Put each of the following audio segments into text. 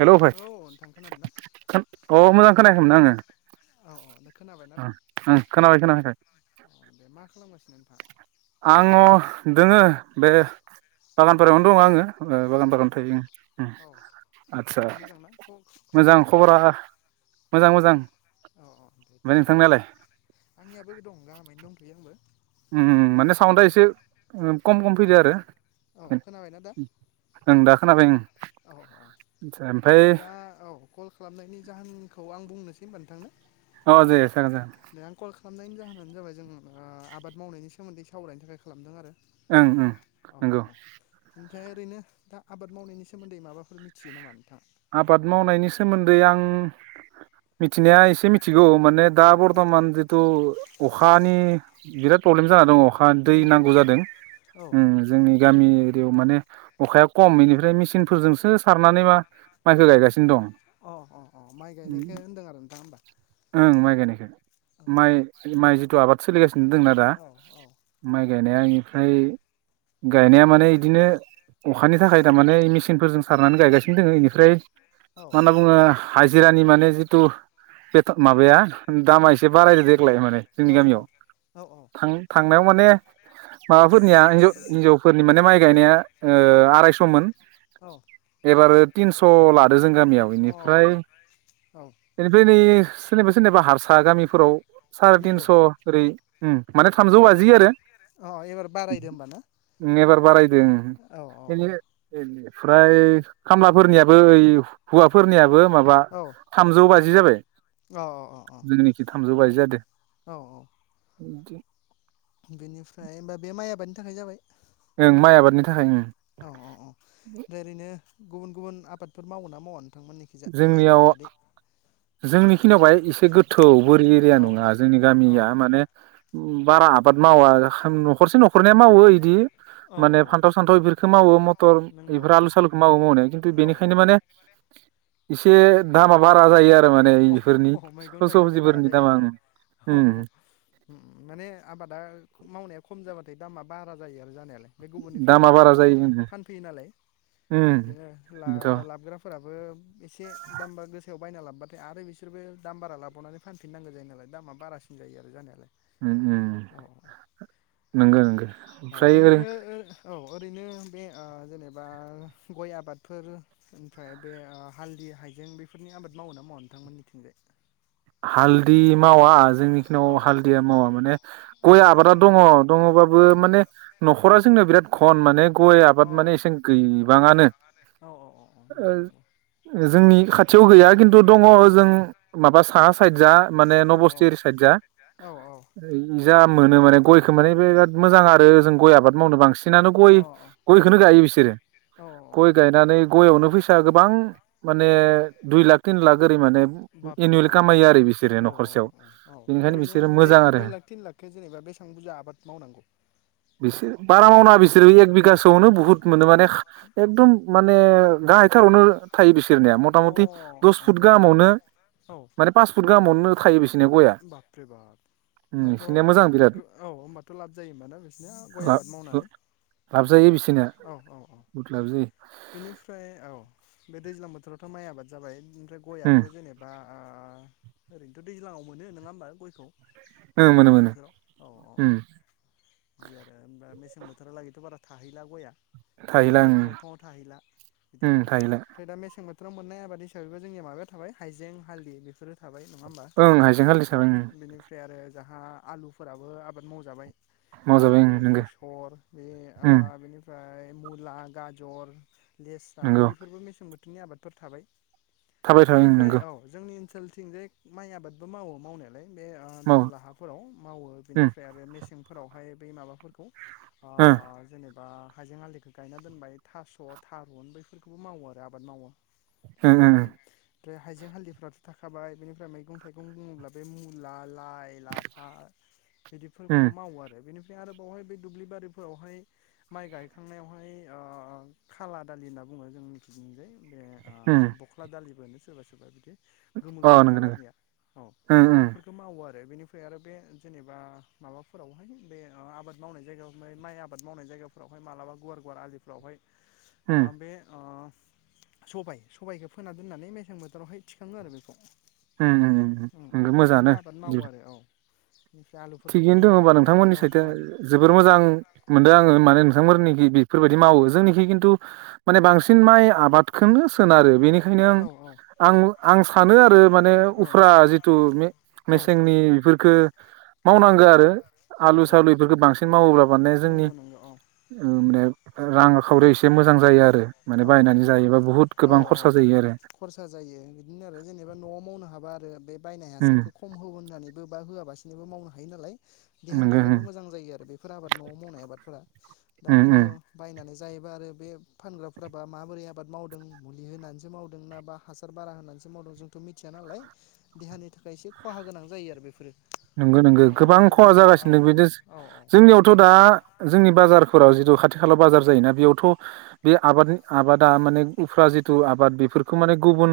Hello औ भाइ नोंथां खोनादों ना अ मोजां खोनायाखैमोन आङो औ औ नों खोनाबायना दा ओं खोनाबाय खोनाबाय अ दे मा खालामगासिनो नोंथाङा आङो दोङो बे बागानफोरयावनो दङ आङो बागान औ बागान औ थायो औ आदसा ओमफ्राय मोजांना खबरा नोंथांनो मोजां मोजां अ अ दे ओमफ्राय थिगानो नोंथांनालाय होमबा आंनियाबो दं गाहामैनो दं [unintelligible] माने साउन्डआ एसे खम खम फैदो आरो औ खोनाबायना दा खोनादों औ औ ओमफ्राय दा औ कल खालामनायनि जाहोनखौ आं बुंनोसै होनबा नोंथांनो औ दो जागोन जागोन दे आं कल खालामनायनि जाहोनानो जाबाय जों आबाद मावनायनि सोमोन्दै सावरायनो थाखाय खालामदों आरो ओं ओं औ औ नंगौ औ ओमफ्राय ओरैनो दा आबाद मावनायनि सोमोन्दै माबाफोर मिथियो नामा नोंथां आबाद मावनायनि सोमोन्दै आं मिथिनाया एसे मिथिगौ खौ माने औ दा औ बरथमान जितु अखानि बिराद प्रब्लेम जाना दङ अखा दै नंगौ नांगौ नंगौ जादों औ जोंनि गामि एरियायाव माने अखाया खम बेनिफ्राय मेचिनफोरजोंसो सारनानै मा माइखौ गायगासिनो दं अह माइ गायनायखौ होनदों आरो नोंथाङा होमबा ओं माइ औ माइ माइ जिथु आबाद सोलिगासिनो दंना दा औ औ माइ गायनाया ओमफ्राय गायनाया माने इदिनो अखानि थाखाय थारमाने मेसिनफोरजों सारनानै गायगासिनो दोङो बेनिफ्राय औ मा होनना बुङो हाजिरानि माने जिथु माबाया दामा उम एसे बारायदो देग्लाय माने जोंनि औ गामियाव औ थां थांनायाव माने माबाफोरनिया हिन्जावफोरनि माने माइ गायनाया आरायस'मोन एबार तिनस' ला दों जों गामियाव औ बेनिफ्राय अ औ बेनिफ्राय नै सोरनिबा सोरनिबा हारसा गामिफोराव साराय नंगौ तिनस' ओरै माने थामजौ औ बाजि आरो अ एबार बारायदो होमबा ना एबार बारायदों औ औ ओमफ्राय खामलाफोरनियाबो ओइ हौवाफोरनियाबो माबा औ थामजौ बाजि जाबाय अ अ अ जोंनिखि थामजौ बाजि जादों औ औ बिदि बेनिफ्राय होमबा बे माइ आबादनि थाखाय जाबाय ओं माइ आबादनि थाखाय ओं औ औ औ ओमफ्राय ओरैनो गुबुन गुबुन आबादफोर मावो ना मावा नोंथांमोननिखिजा माइनि जोंनियाव बादै जोंनिखिनियाव बाहाय एसे गोथौ बोरि एरिया औ नङा जोंनि औ गामिया माने बारा आबाद मावा न'खरसे न'खरनिया मावो बिदि औ माने औ फान्थाव सान्थाव बेफोरखौ मावो मथर नंगौ बेफोर आलु औ सालुखौ मावो मावनाय खिन्थु औ बेनिखायनो माने इसे दामा बारा जायो आरो माने औ इफोरनि स सबजिफोरनि दामा ओम अह माने आबादा मावनाया खम जाबाथाय दामा बारा जायो आरो जानायालाय गुबुननिफ्राय दामा लाबोना बारा जायो उम फानफैयो नालाय उम बिदिनो बेनोथ' लाबोग्राफोराबो बो एसे दाम गोसायाव बायना लाबो ओमफ्राय आरो बिसोरबो दाम बारा लाबावनानै फानफिननांगौ जायो नालाय दामा बारासिन जायो आरो जानायालाय ओम ओम औ नंगौ नंगो औ ओमफ्राय ओरै औ ओरैनो बे जेनेबा गय आबादफोर ओमफ्राय बे हालदै बे हाइजें बेफोरनि आबाद मावो ना मावा नोंथांमोननिथिंजाय हालदि मावा औ जोंनिखिनियाव हालदिया मावा माने औ गय आबादा दङ औ अ दङबाबो माने न'खरा जोंना बिराद खन माने गय आबाद माने एसेन गैबाङानो औ औ औ ओ नंगौ नंगौ जोंनि खाथियाव गैया खिन्थु दङ जों माबा साहा साइद जा माने औ नबस्ति ओरै साइद जा औ औ जा मोनो माने गयखौ माने उम बेराद मोजां आरो जों गय आबाद मावनो बांसिनानो अ गय गयखौनो औ गायो बिसोरो औ गय औ गायनानै गयावनो फैसा गो बां माने दुइ लाख तिन लाख ओरै माने बापरे एनुवेल औ खामायो आरो बिसोरो औ न'खरसेयाव औ बेनिखायनो ओरैनो बिसोरो बे मोजां आरो दुइ लाख तिन लाखखो जेनेबा बेसेबां बुजा आबाद माव मावनांगौ बिसोर बारा मावनाङा बिसोरो एक बिगासोआवनो बुहुत मोनो माने एकदम माने गाहायथारावनो थायो बिसोरनिया मथा अ मथि अ दस फुट गाहामावनो औ माने पास फुत गाहामावनो थायो बिसनिया गया बापरे बाप होमबाथ' बिसोरनिया मोजां बिराद औ होमबाथ' लाब जायो होमबा ना बिसोरनिया गय लाब आबाद मावनानै लाब जायो बिसो औ औ औ बेनिफ्राय औ बे दैज्लां बोथोरावथ' माइ आबाद जाबाय ओमफ्राय उम गयाथ' जेनेबा ओ ओरैनोथ' दैज्लाङाव मोनो नोङा होमबा गयखौ ओं मोनो दैज्लां मोनो बोथोराव औ औ उम ओ होनबा मेसें बोथोरालागैथ' बारा थाहैला गया थाहैला बे बंफाङाव थाहैला बिदि ओं आरो थाहैला ओमफ्राय दा मेसें बो थोराव मोननाय आबाद हिसाबैबो जोंनिया माबाया थाबाय हाइजें हालदि बेफोरो थाबाय नङा होमबा ओं हाइजें हालदै अ साबाय उम बेनिफ्राय आरो जाहा आलुफोराबो आबाद मावजाबाय मावजाबाय आलु ओं नंगौ बेसर बे ओ बेनि फ्राय मुला गाजर लेस्रा नंगौ बैफोरबो मेसें बोथोरनि आबादफोर थाबाय थाबाय थाबाय बेनिफ्राय नंगौ औ जोंनि ओनसोलथिं जे माइ आबादबो मावो मावनायालाय बे ओ मावो दहला हाफोराव मावो उम बेनिफ्राय आरो मेसेंफोरावहाय बै माबाफोरखौ ओ जेनेबा हाइजें हालदिखौ गायना दोनबाय थास' थारुन बैफोरखौबो मावो आरो आबाद मावो ओ ओम ओमफ्राय हाइजें हालदिफोराथ' थाखाबाय बेनिफ्राय मैगं थाइगं बुङोब्ला बे मुला लाइ लाफा उम बिदिफोरखौबो मावो आरो बेनि आरो बावहाय बेै दुब्लि बारिफोरावहाय माइ गायखांनायावहाय ओ खाला दालि होनना बुङो जोंनिथिंजाय बे ओ उम बख्ला दालिफोरानो सोरबा सोरबा बिदि गोमो अ गोमो नंगौ खालारनिया औ नंगौ बेफोरखौ मावो आरो रो बेनिफ्राय आरो बे जेनेबा माबाफोरावहाय बे आबाद मावनाय जायगायाव माइ आबाद मावनाय जायगायाव फोरावहाय मालाबा गुवार गुवार आलिफ्रावहाय ओ बे ओ सबाइ सबाइखौ फोना दोननानै मेसें बोथोरावहाय थिखाङो आरो बेखौ उम उम उम उम नोंगौ बिदिनो मोजाङानो आबाद मावो [unintelligible] आरो औ बेनिफ्राय थिगैनो आलुफोरखौबोथ' दङ होनोमबा मावखाबाय नोंथांमोननि औ साइथिं औ जोबोर मोजां मोनदों आङो माने थांफोरनिखै बेफोरबायदि मावो जोंनिखि खिन्थु माने बांसिन माइ आबादखौनो सोनारो बेनि खायनों औ औ आं आं आं सानो आरो माने औ उफ्रा जिथु मे औ मेसेंनि बेफोरखौ औ मावनांगो आरो औ आलु औ सालुफोरखौ बांसिन मावोब्ला माने जोंनि नंगौ नंगौ औ ने रांखावरियाव एसे मोजां जायो आरो माने औ बायनानै औ जायोबा बुहुत औ गोबां औ खरसा जायो आरो खरसा जायो बिदिनो आरो जेनेबा न'आव मावनो हाबा आरो बे बायनाय हासारखौ खम होननानैबो बा होआबासिनोबो मावनो हायो नालाय देहानि थाखायबो नंगौ मोजां जायो आरो बेफोर आबाद न'वाव मावनाय आबादफोरा दा खिन्थु बायनानै जायोबा आरो बे फानग्रा फोराबा माबोरै आबाद मावदों मुलि होनानैसो मावदों ना बा हासार बारा होनानैसो मावदों जोंथ' मिथिया नालाय देहानि थाखाय एसे खहा गोनां जायो आरो बेफोरो नंगौ नंगौ औ गोबां ओरैनोथ' खहा दा औ जागासिनो दं बिदि औ औ जोंनियावथ' दा जोंनि उम बाजारफोराव जिथु खाथि खाला बाजार जायोना बेयावथ' बे आबाद आबादा माने उफ्रा जिथु आबाद बेफोरखौ माने गुबुन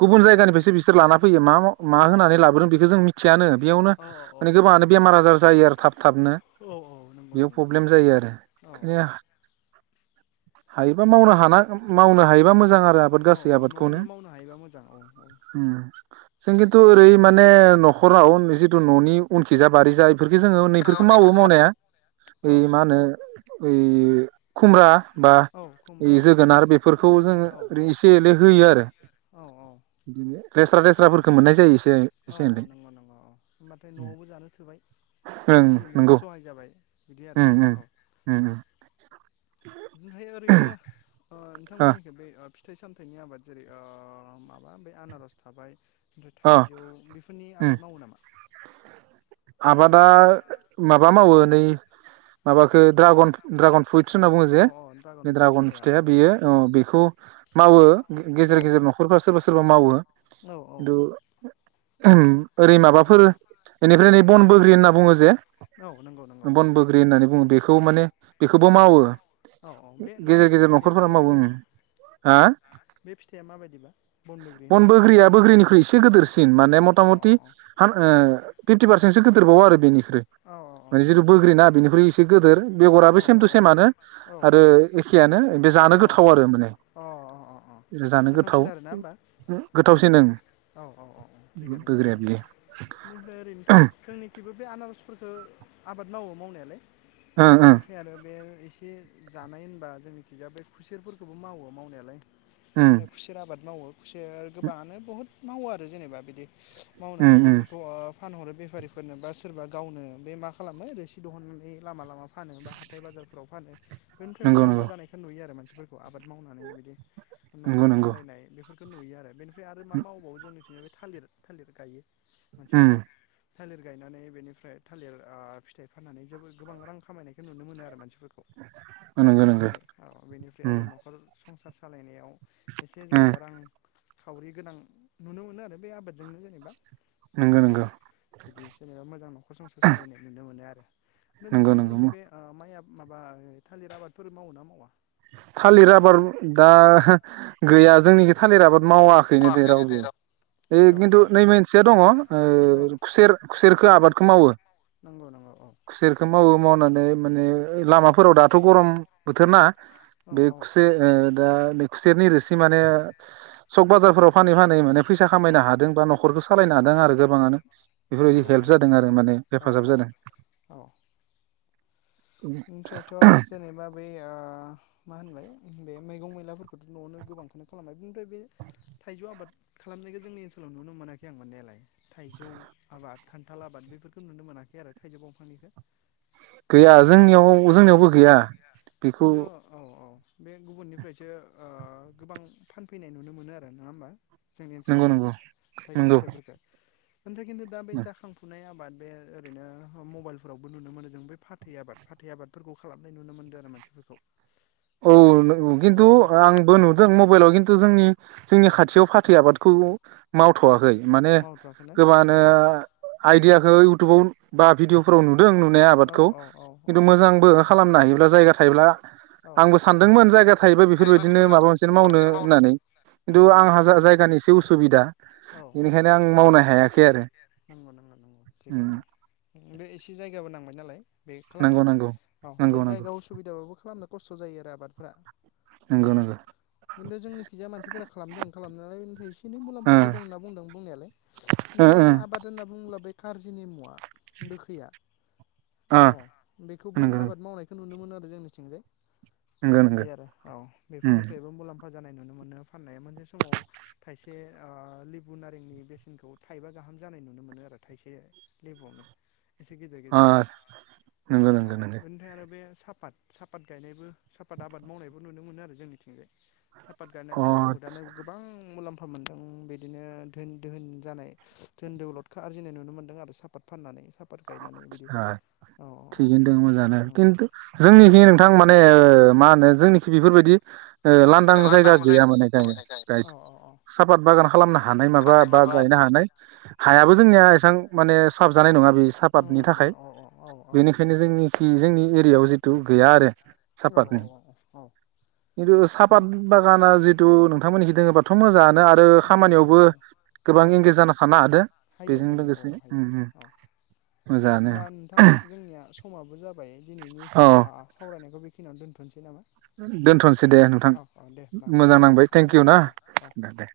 गुबुन औ जायगानिफ्रायसो बिसोर लाना फैयो मा मा अ होनानै लाबोदों बेखौ जों मिथियानो बेयावनो औ औ औ माने गोबाङानो बेमार आजार जायो आरो थाब थाबनो औ नंगौ बेयाव नंगौ प्रब्लेम जायो आरो औ बेखायनो हायोबा मावनो हाना मावनो हायोबा मोजां आरो आबाद औ गासै औ आबादखौनो न'आवनो मावनो हायोबा मोजां औ औ उम जों खिनथु ओरै माने न'खराव जिथु न'नि उनखिजाय बारिजाय बेफोरखौ जोङो उननिफोरखौ मावो मावनाया औ ओइ मा होनो ओइ खुमब्रा बा औ खुमब्रा जोगोनार बेफोरखौ जोगोनार औ औ जोंङो एसे एनै होयो आरो औ औ रेस्रा देस्राफोरखौ मोननाय जायो एसे औ एसे औ एनै नंगौ नंगौ औ होमबाथाय न'आवबो जानो थोबाय ओं एसे एनै नंगौ सहाय जाबाय बिदि आरो उम उम औ उम ओमफाय ओरैनो ओ अ नोंथांमोननिखै बे ओ फिथाइ सामथाइनि आबाद जेरै ओ माबा बे आनारस थाबाय ओमफ्राय अ थाइजौ बेफोरनि उम आबाद मावो नामा आबादा माबा मावो नै माबााखो ड्रागन ड्रागन फ्रुइट होनना बुङो औ जे औ ड्रागन बे द्रागन औ फिथाइया औ बेयो ओ बेखौ मावो औ गेजेर गेजेर न'खरफ्रा सोरबा सोरबा मावो औ औ खिनथु ओरै माबाफोर बेनिफ्राय नै बन बग्रि होनना बुङो जे औ नंगौ नंगौ औ बन बग्रि होननानै बुङो बे खौ माने बेखौबो मावो औ औ बे गेजेर माबायदि गेजेर फिथाइया न'खरफोरा बन मावो बैग्रिया उम हा बे फिथाइया माबायदिबा बन बैग्रि होननाया बे गेदिरसिन माने मथा अ मथि ओ फिफ्टि पारसेन्टसो गोदोरबावो आरो बेनि बि अ माने जिथु औ बोग्रिनाा बेनिख्रुइ एसे गिदिर औ बेगराबो सेम थटु सेमानो औ आरो एखेयानो बे जानो औ गोथाव आरो माने औ अ अ अ जानो गोथाव गोथावसिन आरोना होमबा गोथावसिन ओं औ औ औ औ थिगानो बोग्रिया थिगानो बियो बेनिफ्राय ओरैनोथ' जोंनिखिबो बे आना रसफोरखौ आबाद मावो मावनायालाय ओ ओ बेनिफ्राय आरो बे एसे जानाय होनबा जोंनिथिंजा बे खुसेरफोरखौबो मावो मावनायालाय उम बे खुसेर आबाद मावो खुसेर गोबाङानो बहुत मावो आरो जेनेबा बिदि उम मावनानै उम बेफोरखौ ओ फानहरो बेफारिफोरनो बा सोरबा गावनो बे मा खालामो रसि दिहुननानै लामा लामा फानो बा हाथाय बाजारफोराव फानो बेनिफ्राय नंगौ मुलामफा नंगौ जानायखौ नुयो आरो मानसिफोरखौ आबाद मावनानै बिदि न'खर नंगौ नंगौ सामलायनाय बेफोर नुयो आरो बेनिफ्राय आरो मा मावबावो जोंनिथिजाय थालिर थालिर गायो उम मानसिफोरा थालिर गायनानै बेनिफ्राय थालिर ओ फिथाइ फाननानै जोबोर गोबां रां खामायनायखौ नुनो मोनो आरो मानसि फोरखौ नंगौ नंगौ बिदिहाय औ बेनिफ्राय उम आरो न'खर संसार सालायनायाव एसे उम जेनेबा रां खावरि गोनां नुनो मोनो आरो बे आबादजोंनो जेनेबा नंगौ औ नंगौ बिदि जेनेबा मोजां न'खर संसार सालायनाय नुनो मोनो आरो नंगौ नंगौ नोंथांमोननिखै बे माइ आ माबा थालिर आबादफोर मावो ना मावा थालिर आबाद दा गैया जोंनिखि थालिर आबाद मावाखैनो दे रावबो बे औ खिनथु औ नै मोनसेया दङ ओ औ खुसेर खुसेरखौ आबादखौ मावो नंगौ नंगौ औ खुसेरखौ मावो मावनानै माने लामाफोराव दाथ' गरम बोथोरना औ बे औ खुसेर ओ दा नै खुसेरनि रोसि माने सक बाजारफोराव फानै फानै माने फैसा औ खामायनो हादों बा न'खरखौ सालायनो हादों आरो गोबाङानो बेफोरबायदि नंगौ हेल्प नंगौ जादों आरो माने हेफाजाब जादों अ ओमफ्रायथ' जेनेबा बै ओ मा होनबाय बे मैगं मैलाफोरखौथ' न'आवनो गोबांखौनो खालामबाय बेनिफ्राय बे थाइजौ आबाद खालाम मख [unintelligible] जोंनि ओनसाव नुनो मोनाखै आं मोननायालाय थाइजौ आबाद खान्थाल आबाद बेफोरखौ नुनो मोनाखै आरो थाइजौ दंफांनिखौ गैया नङा होमबा जोंनियाव औ औ जोंनियावबो गैया बेखौ खिन्थु औ औ बे गुबुननिफ्रायसो ओ गोबां फानफैनाय नुनो मोनो आरो नङा होमबा जोंनि नंगौ ओनसोलावहाय नंगौ थाइजौ नंगौ फिथाइफोरखौ ओमफ्राय खिन्थु दा बे जाखांफुनाय आबाद बे ओरैनो मबाइलफोरावबो नुनो मोनो जों बे फाथ फाथै आबाद फाथै आबादफोरखौ खालामनाय नुनो मोनदों आरो मानसिफोरखौ औ औ नोंगौ खिन्थु औ औ आंबो नुदों मबाइलाव खिन्थु जोंनि जोंनि खाथियाव फाथै आबादखौ औ मावथ'वाखै माने मावथ'वाखैना गोबाङानो औ आइदियाखौ इउथुबाव बा भिडिअफोराव नुदों नुनाय औ आबादखौ औ औ औ खिन्थु मोजांबो खालामनो हायोब्ला जायगा थायोब्ला औ आंबो सानदोंमोन जायगा थायोबा बेफोरबायदिनो माबा मोनसे मावनो होननानै खिन्थु नंगौ नंगौ आंहा जा औ जायगानि एसे उसुबिदा औ औ बेनिखायनो आं मावनो हायाखै आरो नंगौ नंगौ नंगौ उम थिगानो उम बे एसे जायगाबो नांबाय नालाय बे नंगौ खालामनो नंगौ अ बे नंगौ नंगौ जायगायाव उसुबिदाबाबो खालामनो खस्थ' जायो आरो आबादफोरा औ नंगौ नंगौ खिन्थु जोंनिखिजाया मानसिफोरा खालामदों खालामनायालाय एसे एनै ओ मुलाम्फा जादों होनना बुंदों बुंनायालाय ओ ओमफ्राय ओ आरो आबाद होनना बुंङोला बे कारजिनि मुवा गोखैया ओ औ बेखौबो नंगौ नंगौ आबाद मावनायखौ नुनो मोनो आरो जोंनिथिंजाय नंगौ बिदि नंगौ आरो औ उम बेफोरनिफ्रायबो मुलाम फा जानाय नुनो मोनो फाननाया मोनसे समाव थाइसे ओ लेबु नारेंनि बेसेनखौ थाइबा गा हाम जानाय नुनो मोनो आरो थाइसे लेबुआवनो एसे गेदेर ओ गेदेरखौ नंगौ औ नंगौ नंगौ। बेनिफ्राय आरो बे साफात सा साफाद गायनायबो साफत आबाद मावनायबो नुनो मोनो आरो जोंनिथिंजाय सापात अ गायनानैथ' आदसा बहुतआनो गोबां मुलाम्फा मोनदों बिदिनो धोन दोहोन जानाय धोन दौलदखौ आरजिनाय नुनो मोन्दों आरो साफात फाननानै सा आ थिगैनो दं मोजाङानो औ खिन्थु जोंनिखि नोंथां माने मा होनो जोंनिखि बेफोरबायदि ओ लांदां जायगा गैया माने गायनो गाइद औ औ साफात बागान खालामनो हानाय माबा बा गायनो हानाय औ हायाबो जोंनिया एसेबां माने साब जानाय नङा बे सापातनि नंगौ नंगौ थाखाय औ औ औ बेनिखायनो जोंनिखि जोंनि एरियायाव जिथु गैया आरो औ औ साफातनि औ खिन्थु औ साफात बागाना जि खिन्थु नोंथांमोनिखि दोङोबाथ' मोजाङानो आरो दङ दङ खामानियावबो औ औ गोबां एंगेज जाना थानो हादों हायो बेजों हायो औ लोगोसे हायो उम उम औ मोजाङानो होमबा नोंथां जोंनिया समाबो जाबाय दिनैनि औ ओ सावराय नायखौ बे खिनियावनो दोनथ'नोसै नामा दोन्थ'नोसै दे नोंथां औ औ दे होमबा मोजां गोजोन्थों नांबाय नोंथां औ थेंकिउ ना औ औ दे